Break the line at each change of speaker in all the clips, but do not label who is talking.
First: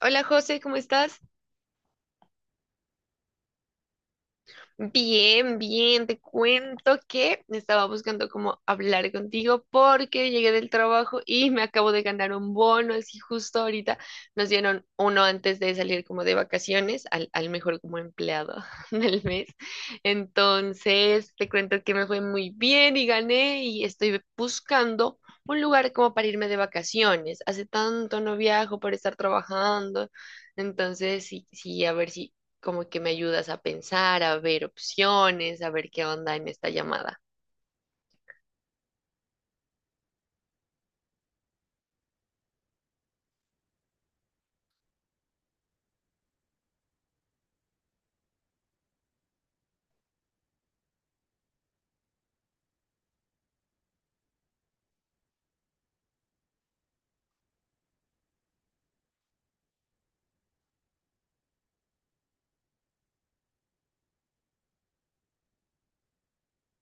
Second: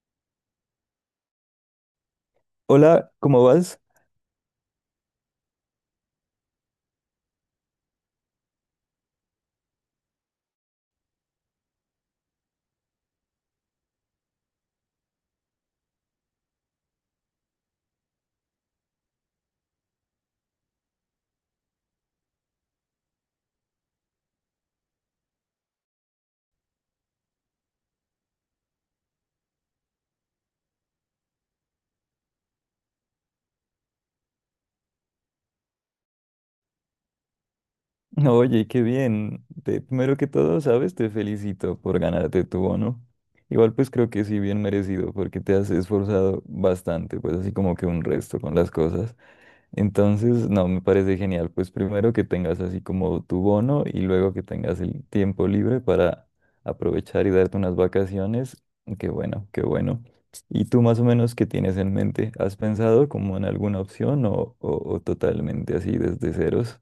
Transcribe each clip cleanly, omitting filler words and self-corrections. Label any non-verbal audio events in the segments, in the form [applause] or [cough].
Hola José, ¿cómo estás?
Hola, ¿cómo vas?
Bien, bien, te cuento que estaba buscando cómo hablar contigo porque llegué del trabajo y me acabo de ganar un bono, así justo ahorita nos dieron uno antes de salir como de vacaciones al mejor como empleado [laughs] del mes. Entonces, te cuento que me fue muy bien y gané y estoy buscando un lugar como para irme de vacaciones. Hace tanto no viajo por estar trabajando. Entonces, sí, sí, a ver si como que me ayudas a pensar, a ver opciones, a ver qué onda en esta llamada.
No, oye, qué bien. Primero que todo, ¿sabes? Te felicito por ganarte tu bono. Igual pues creo que sí, bien merecido, porque te has esforzado bastante, pues así como que un resto con las cosas. Entonces, no, me parece genial. Pues primero que tengas así como tu bono y luego que tengas el tiempo libre para aprovechar y darte unas vacaciones. Qué bueno, qué bueno. ¿Y tú más o menos qué tienes en mente? ¿Has pensado como en alguna opción o totalmente así desde ceros?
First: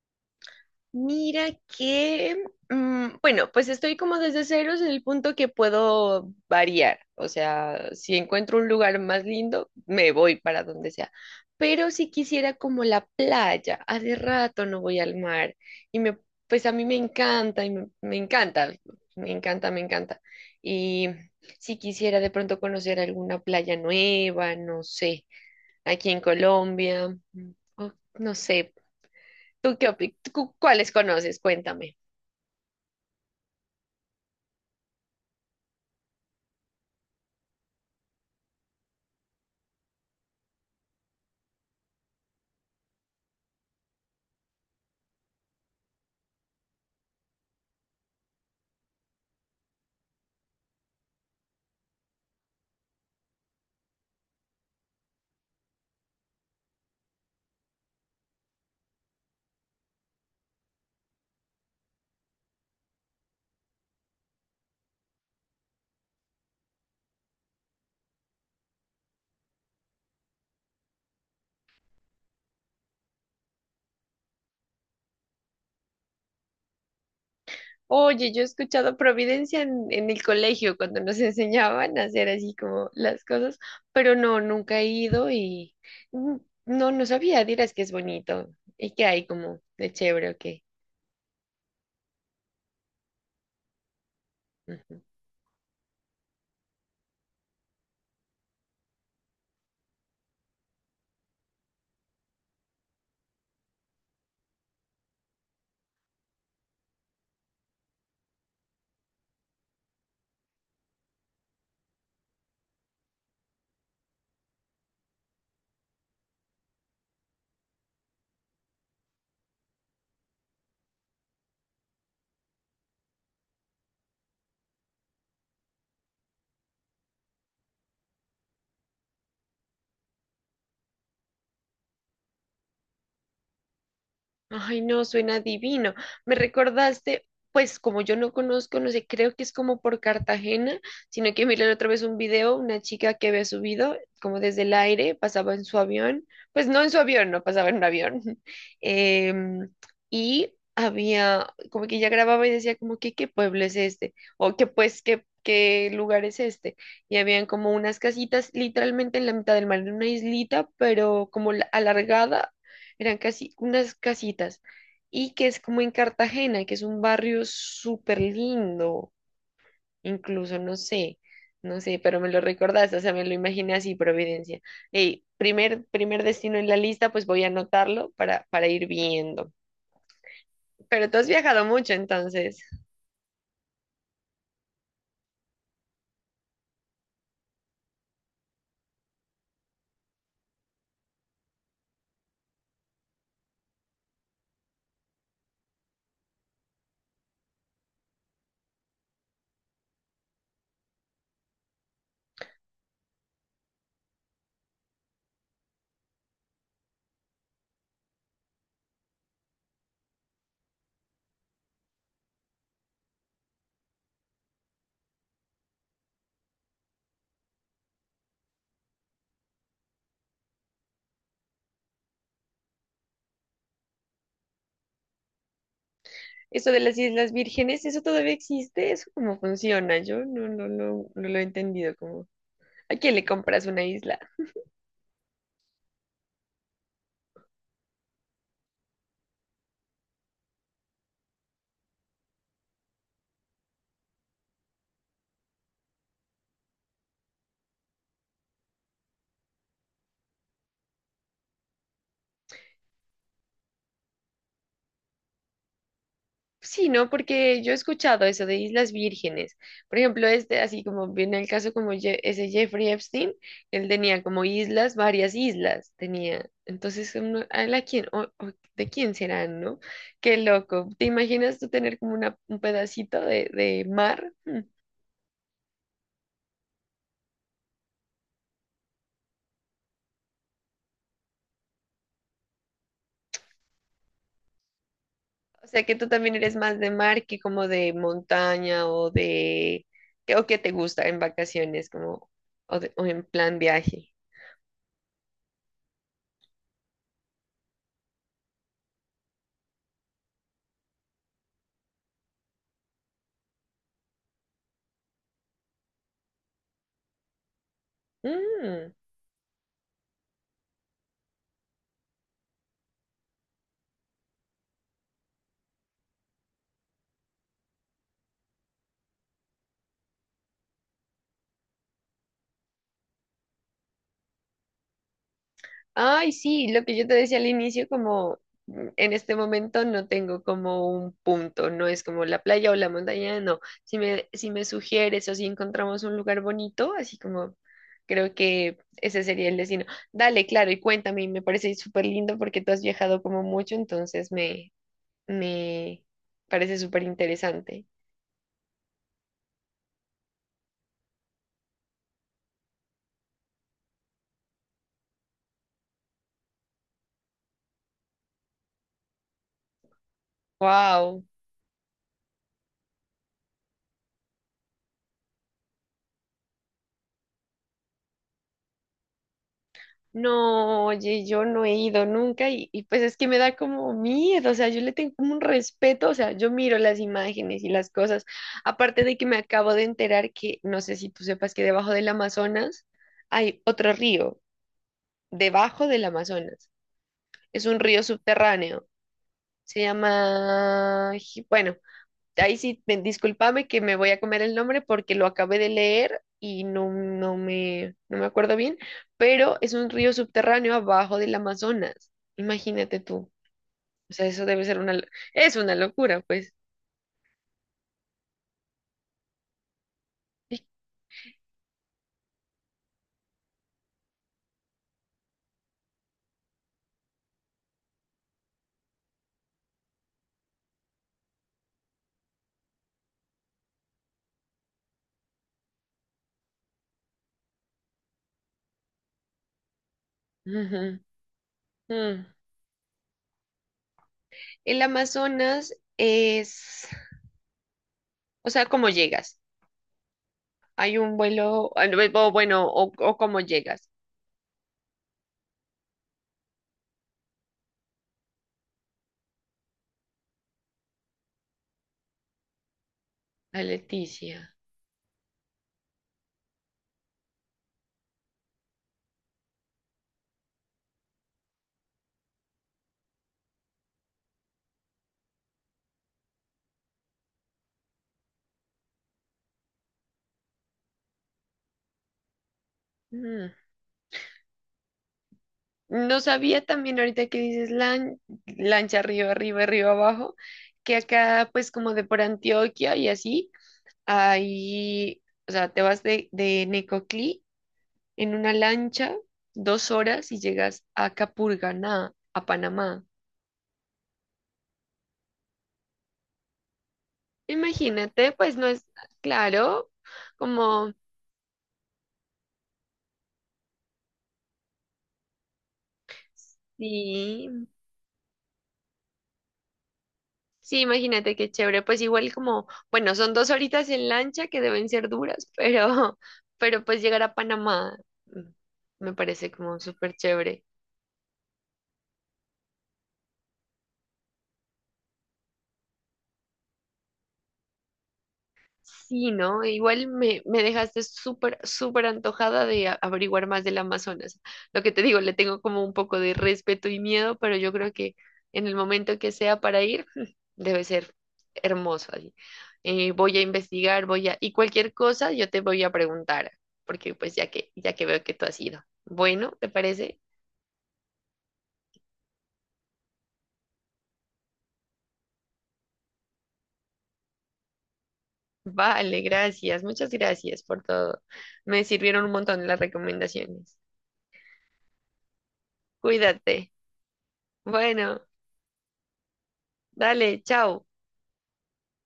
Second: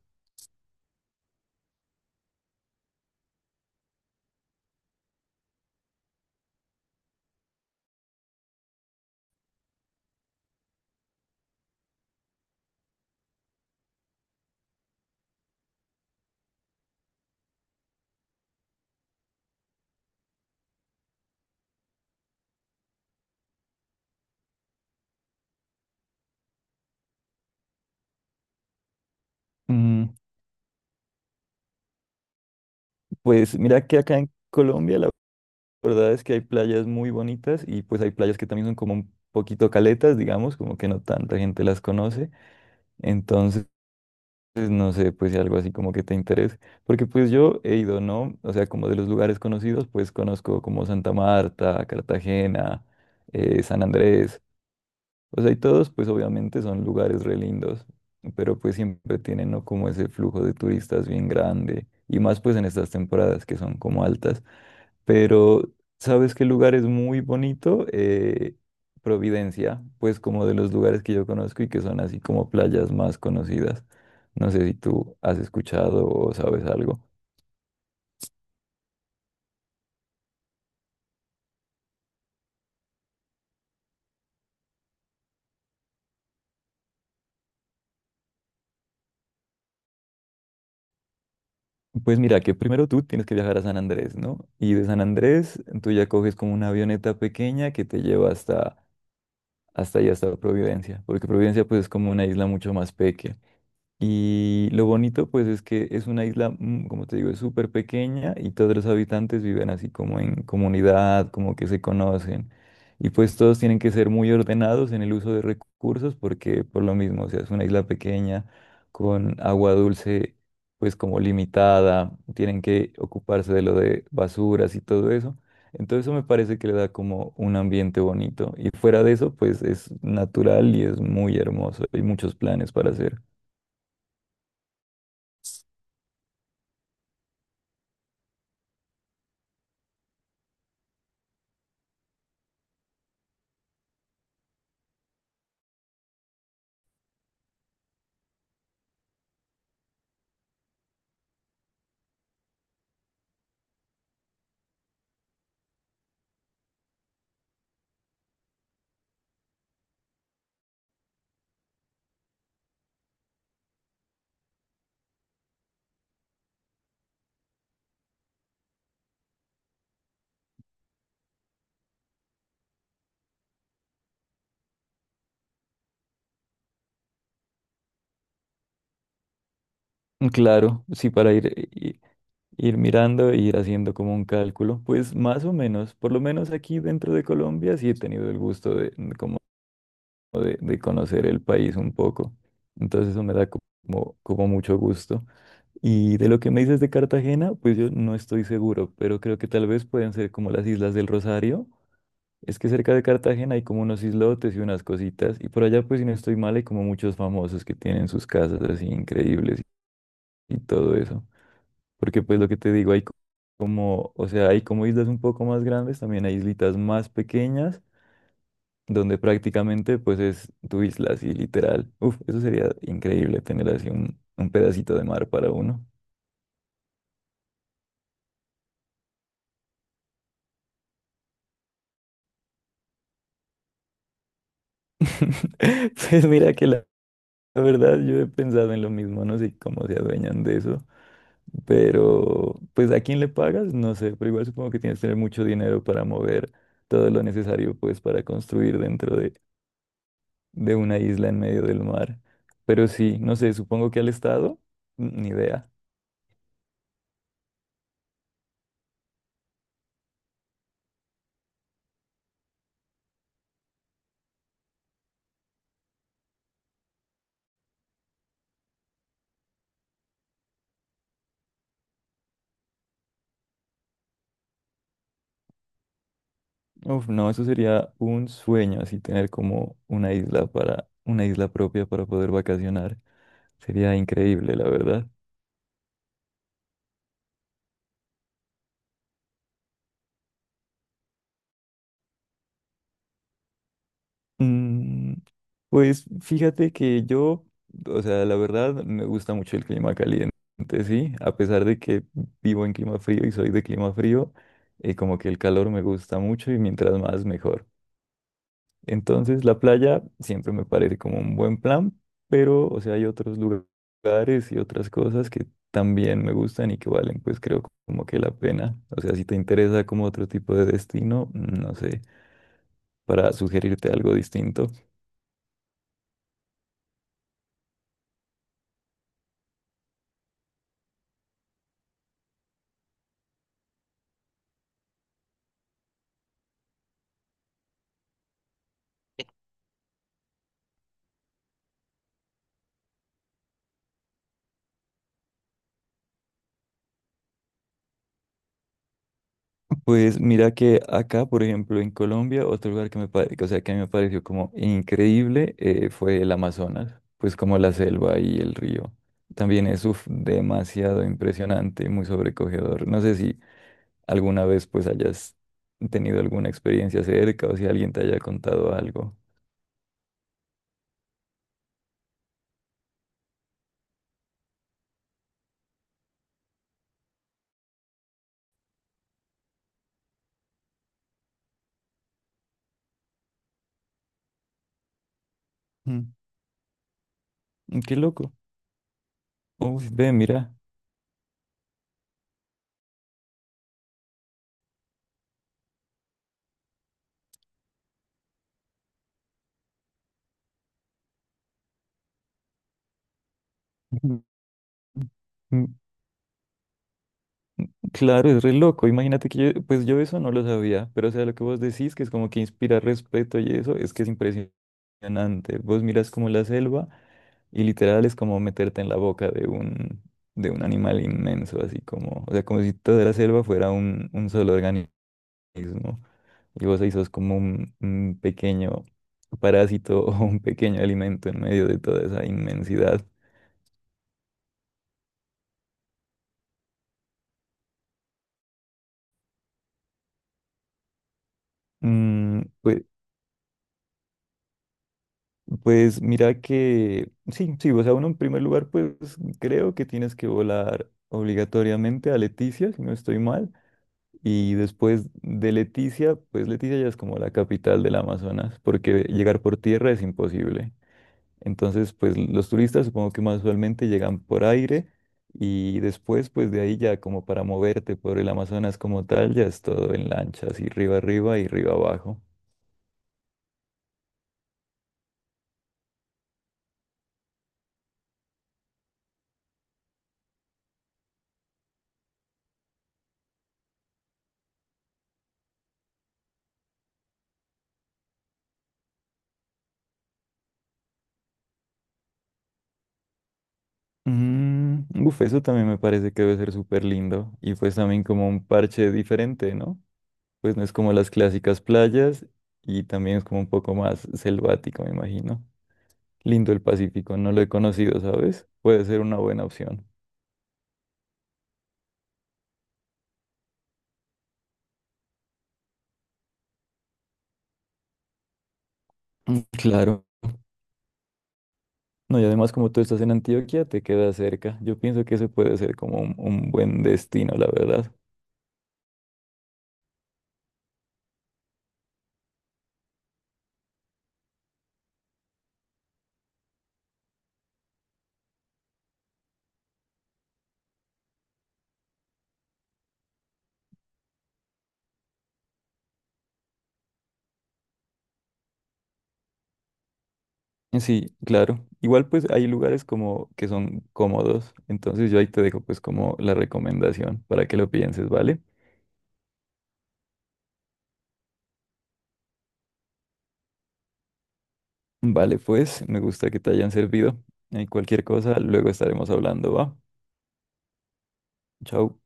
Mira que, bueno, pues estoy como desde ceros en el punto que puedo variar. O sea, si encuentro un lugar más lindo, me voy para donde sea. Pero si quisiera como la playa, hace rato no voy al mar y me, pues a mí me encanta y me encanta. Y si quisiera de pronto conocer alguna playa nueva, no sé. Aquí en Colombia. Mm, o No sé,
Mm,
¿tú cuáles conoces? Cuéntame.
Pues mira que acá en Colombia la verdad es que hay playas muy bonitas y pues hay playas que también son como un poquito caletas, digamos, como que no tanta gente las conoce. Entonces, pues, no sé, pues si algo así como que te interese. Porque pues yo he ido, ¿no? O sea, como de los lugares conocidos, pues conozco como Santa Marta, Cartagena, San Andrés. O sea, y todos, pues obviamente son lugares re lindos, pero pues siempre tienen, ¿no? Como ese flujo de turistas bien grande, y más pues en estas temporadas que son como altas. Pero, ¿sabes qué lugar es muy bonito? Providencia, pues como de los lugares que yo conozco y que son así como playas más conocidas. No sé si tú has escuchado o sabes algo.
Oye, yo he escuchado Providencia en el colegio cuando nos [laughs] enseñaban a hacer así como las cosas, pero no, nunca he ido y mm, no, no sabía, dirás que es bonito y que hay como de chévere o qué.
Pues mira, que primero tú tienes que viajar a San Andrés, ¿no? Y de San Andrés tú ya coges como una avioneta pequeña que te lleva hasta allá hasta Providencia, porque Providencia pues es como una isla mucho más pequeña. Y lo bonito, pues, es que es una isla, como te digo, es súper pequeña y todos los habitantes viven así como en comunidad, como que se conocen. Y pues todos tienen que ser muy ordenados en el uso de recursos porque por lo mismo, o sea, es una isla pequeña con agua dulce, pues como limitada, tienen que ocuparse de lo de basuras y todo eso. Entonces eso me parece que le da como un ambiente bonito. Y fuera de eso, pues es natural y es muy hermoso. Hay muchos planes para hacer.
Ay, no, suena divino. Me recordaste, pues como yo no conozco, no sé, creo que es como por Cartagena, sino que miré la otra vez un video, una chica que había subido como desde el aire, pasaba en su avión, pues no en su avión, no pasaba en un avión. [laughs] Em, y había, como que ella grababa y decía como que qué pueblo es este, o que qué lugar es este. Y habían como unas casitas literalmente en la mitad del mar, en una islita, pero como alargada, eran casi unas casitas, y que es como en Cartagena, que es un barrio súper lindo, incluso no sé, pero me lo recordaste, o sea, me lo imaginé así, Providencia. Ey, primer destino en la lista, pues voy a anotarlo para ir viendo.
Claro,
Pero
sí,
tú has
para
viajado mucho, entonces.
ir mirando e ir haciendo como un cálculo, pues más o menos, por lo menos aquí dentro de Colombia sí he tenido el gusto de, como de conocer el país un poco, entonces eso me da como mucho gusto. Y de lo que me dices de Cartagena, pues yo no estoy seguro, pero creo que tal vez pueden ser como las Islas del Rosario. Es que cerca de Cartagena hay como unos islotes y unas cositas, y por allá pues si no estoy mal hay como muchos famosos que tienen sus casas así increíbles y todo eso. Porque pues lo que te digo, como, o sea, hay como islas un poco más grandes, también hay islitas más pequeñas, donde prácticamente pues es tu isla, así literal. Uf, eso sería increíble tener así un pedacito de mar para uno.
Eso de las Islas Vírgenes, ¿eso todavía existe? ¿Eso cómo funciona? Yo no lo he entendido, cómo, ¿a quién le compras una isla?
[laughs] Pues mira que la verdad yo he pensado en lo mismo, no sé cómo se adueñan de eso, pero pues a quién le pagas, no sé, pero igual supongo que tienes que tener mucho dinero para mover todo lo necesario pues para construir dentro de una isla en medio del mar. Pero sí, no sé, supongo que al estado, ni idea.
Sí, ¿no? Porque yo he escuchado eso de Islas Vírgenes. Por ejemplo, este, así como viene el caso como ese Jeffrey Epstein, él tenía como islas, varias islas tenía. Entonces, ¿a la quién, o de quién serán, no? Qué loco. ¿Te imaginas tú tener como una, un pedacito de mar? Hmm.
Uf, no, eso sería un sueño, así tener como una isla para, una isla propia para poder vacacionar. Sería increíble, la verdad.
O sea, que tú también eres más de mar que como de montaña o de... o que te gusta en vacaciones, como, o en plan viaje.
Mm, pues fíjate que yo, o sea, la verdad me gusta mucho el clima caliente, sí, a pesar de que vivo en clima frío y soy de clima frío, como que el calor me gusta mucho y mientras más mejor.
Mm.
Entonces, la playa siempre me parece como un buen plan, pero, o sea, hay otros lugares y otras cosas que también me gustan y que valen, pues creo como que la pena. O sea, si te interesa como otro tipo de destino, no sé, para sugerirte algo distinto. [laughs]
Ay, sí, lo que yo te decía al inicio, como en este momento no tengo como un punto, no es como la playa o la montaña, no. Si me sugieres o si encontramos un lugar bonito, así como, creo que ese sería el destino. Dale, claro, y cuéntame, y me parece súper lindo porque tú has viajado como mucho, entonces me parece súper interesante.
Pues mira que acá, por ejemplo, en Colombia, otro lugar que o sea, que a mí me pareció como increíble fue el Amazonas, pues como la selva y el río. También es uf, demasiado
Wow.
impresionante y muy sobrecogedor. No sé si alguna vez pues hayas tenido alguna experiencia cerca o si alguien te haya contado algo.
No, oye, yo no he ido nunca y pues es que me da como miedo, o sea, yo le tengo como un respeto, o sea, yo miro las imágenes y las cosas, aparte de que me acabo de enterar que, no sé si tú sepas que debajo del Amazonas hay otro río, debajo del
Mm,
Amazonas, es un
mm, qué
río
loco.
subterráneo, se
Uy, ve, mira.
llama, bueno, ahí sí, discúlpame que me voy a comer el nombre porque lo acabé de leer y no me acuerdo bien, pero es un río subterráneo abajo del Amazonas. Imagínate tú. O
Ujú.
sea, eso debe ser es una
Mm,
locura, pues.
claro, es re loco. Imagínate que yo, pues yo eso no lo sabía, pero o sea, lo que vos decís, que es como que inspira respeto y eso, es que es impresionante. Vos miras como la selva y literal es como meterte en la boca de un animal inmenso, así como, o sea, como si toda la selva fuera un solo organismo. Y vos ahí sos como un pequeño parásito [laughs] o un pequeño
Ujú.
alimento en medio de toda
Mm.
esa inmensidad.
El Amazonas es, o sea, ¿cómo llegas? Hay un vuelo, o
Mm,
bueno,
pues,
o cómo llegas
pues mira que, sí, sí, o sea, uno en primer lugar, pues creo que tienes que volar obligatoriamente a Leticia, si no estoy mal.
a Leticia.
Y después de Leticia, pues Leticia ya es como la capital del Amazonas, porque llegar por tierra es imposible. Entonces, pues los turistas supongo que más usualmente llegan por aire y después, pues de ahí ya como para moverte por el Amazonas como tal, ya es todo en lancha, así arriba y arriba abajo.
Mm. No sabía también ahorita que dices lancha arriba, arriba, arriba, abajo, que acá pues como de por Antioquia y así, ahí, o sea, te vas de Necoclí en una lancha 2 horas y llegas a Capurganá, a Panamá.
Uf, eso también me parece que debe ser súper lindo y pues también como
Imagínate,
un
pues no es
parche diferente, ¿no?
claro,
Pues no es como
como,
las clásicas playas y también es como un poco más selvático, me imagino. Lindo el Pacífico, no lo he
sí,
conocido, ¿sabes? Puede ser una buena opción.
sí, imagínate qué chévere. Pues igual como, bueno, son dos horitas en lancha que deben ser duras, [laughs] pero pues llegar a Panamá, mm, me
Mm,
parece como
claro.
súper chévere.
No, y además como tú estás en Antioquia, te queda cerca. Yo pienso que eso puede ser como un buen destino, la verdad.
Sí, ¿no? Me dejaste súper, súper antojada de averiguar más del Amazonas. Lo que te digo, le tengo como un poco de respeto y miedo, pero yo creo que en el momento que sea para ir, [laughs] debe ser hermoso allí. Voy a investigar, voy a... Y cualquier cosa yo te voy a preguntar, porque pues ya que veo que tú has ido. Bueno, ¿te parece?
Sí, claro. Igual pues hay lugares como que son cómodos. Entonces yo ahí te dejo pues como la recomendación para que lo pienses, ¿vale?
Vale, gracias. Muchas gracias por todo. Me sirvieron un montón las recomendaciones.
Vale, pues me gusta que te
Cuídate.
hayan servido. Y cualquier
Bueno,
cosa, luego estaremos hablando, ¿va?
dale, chao.
Chao.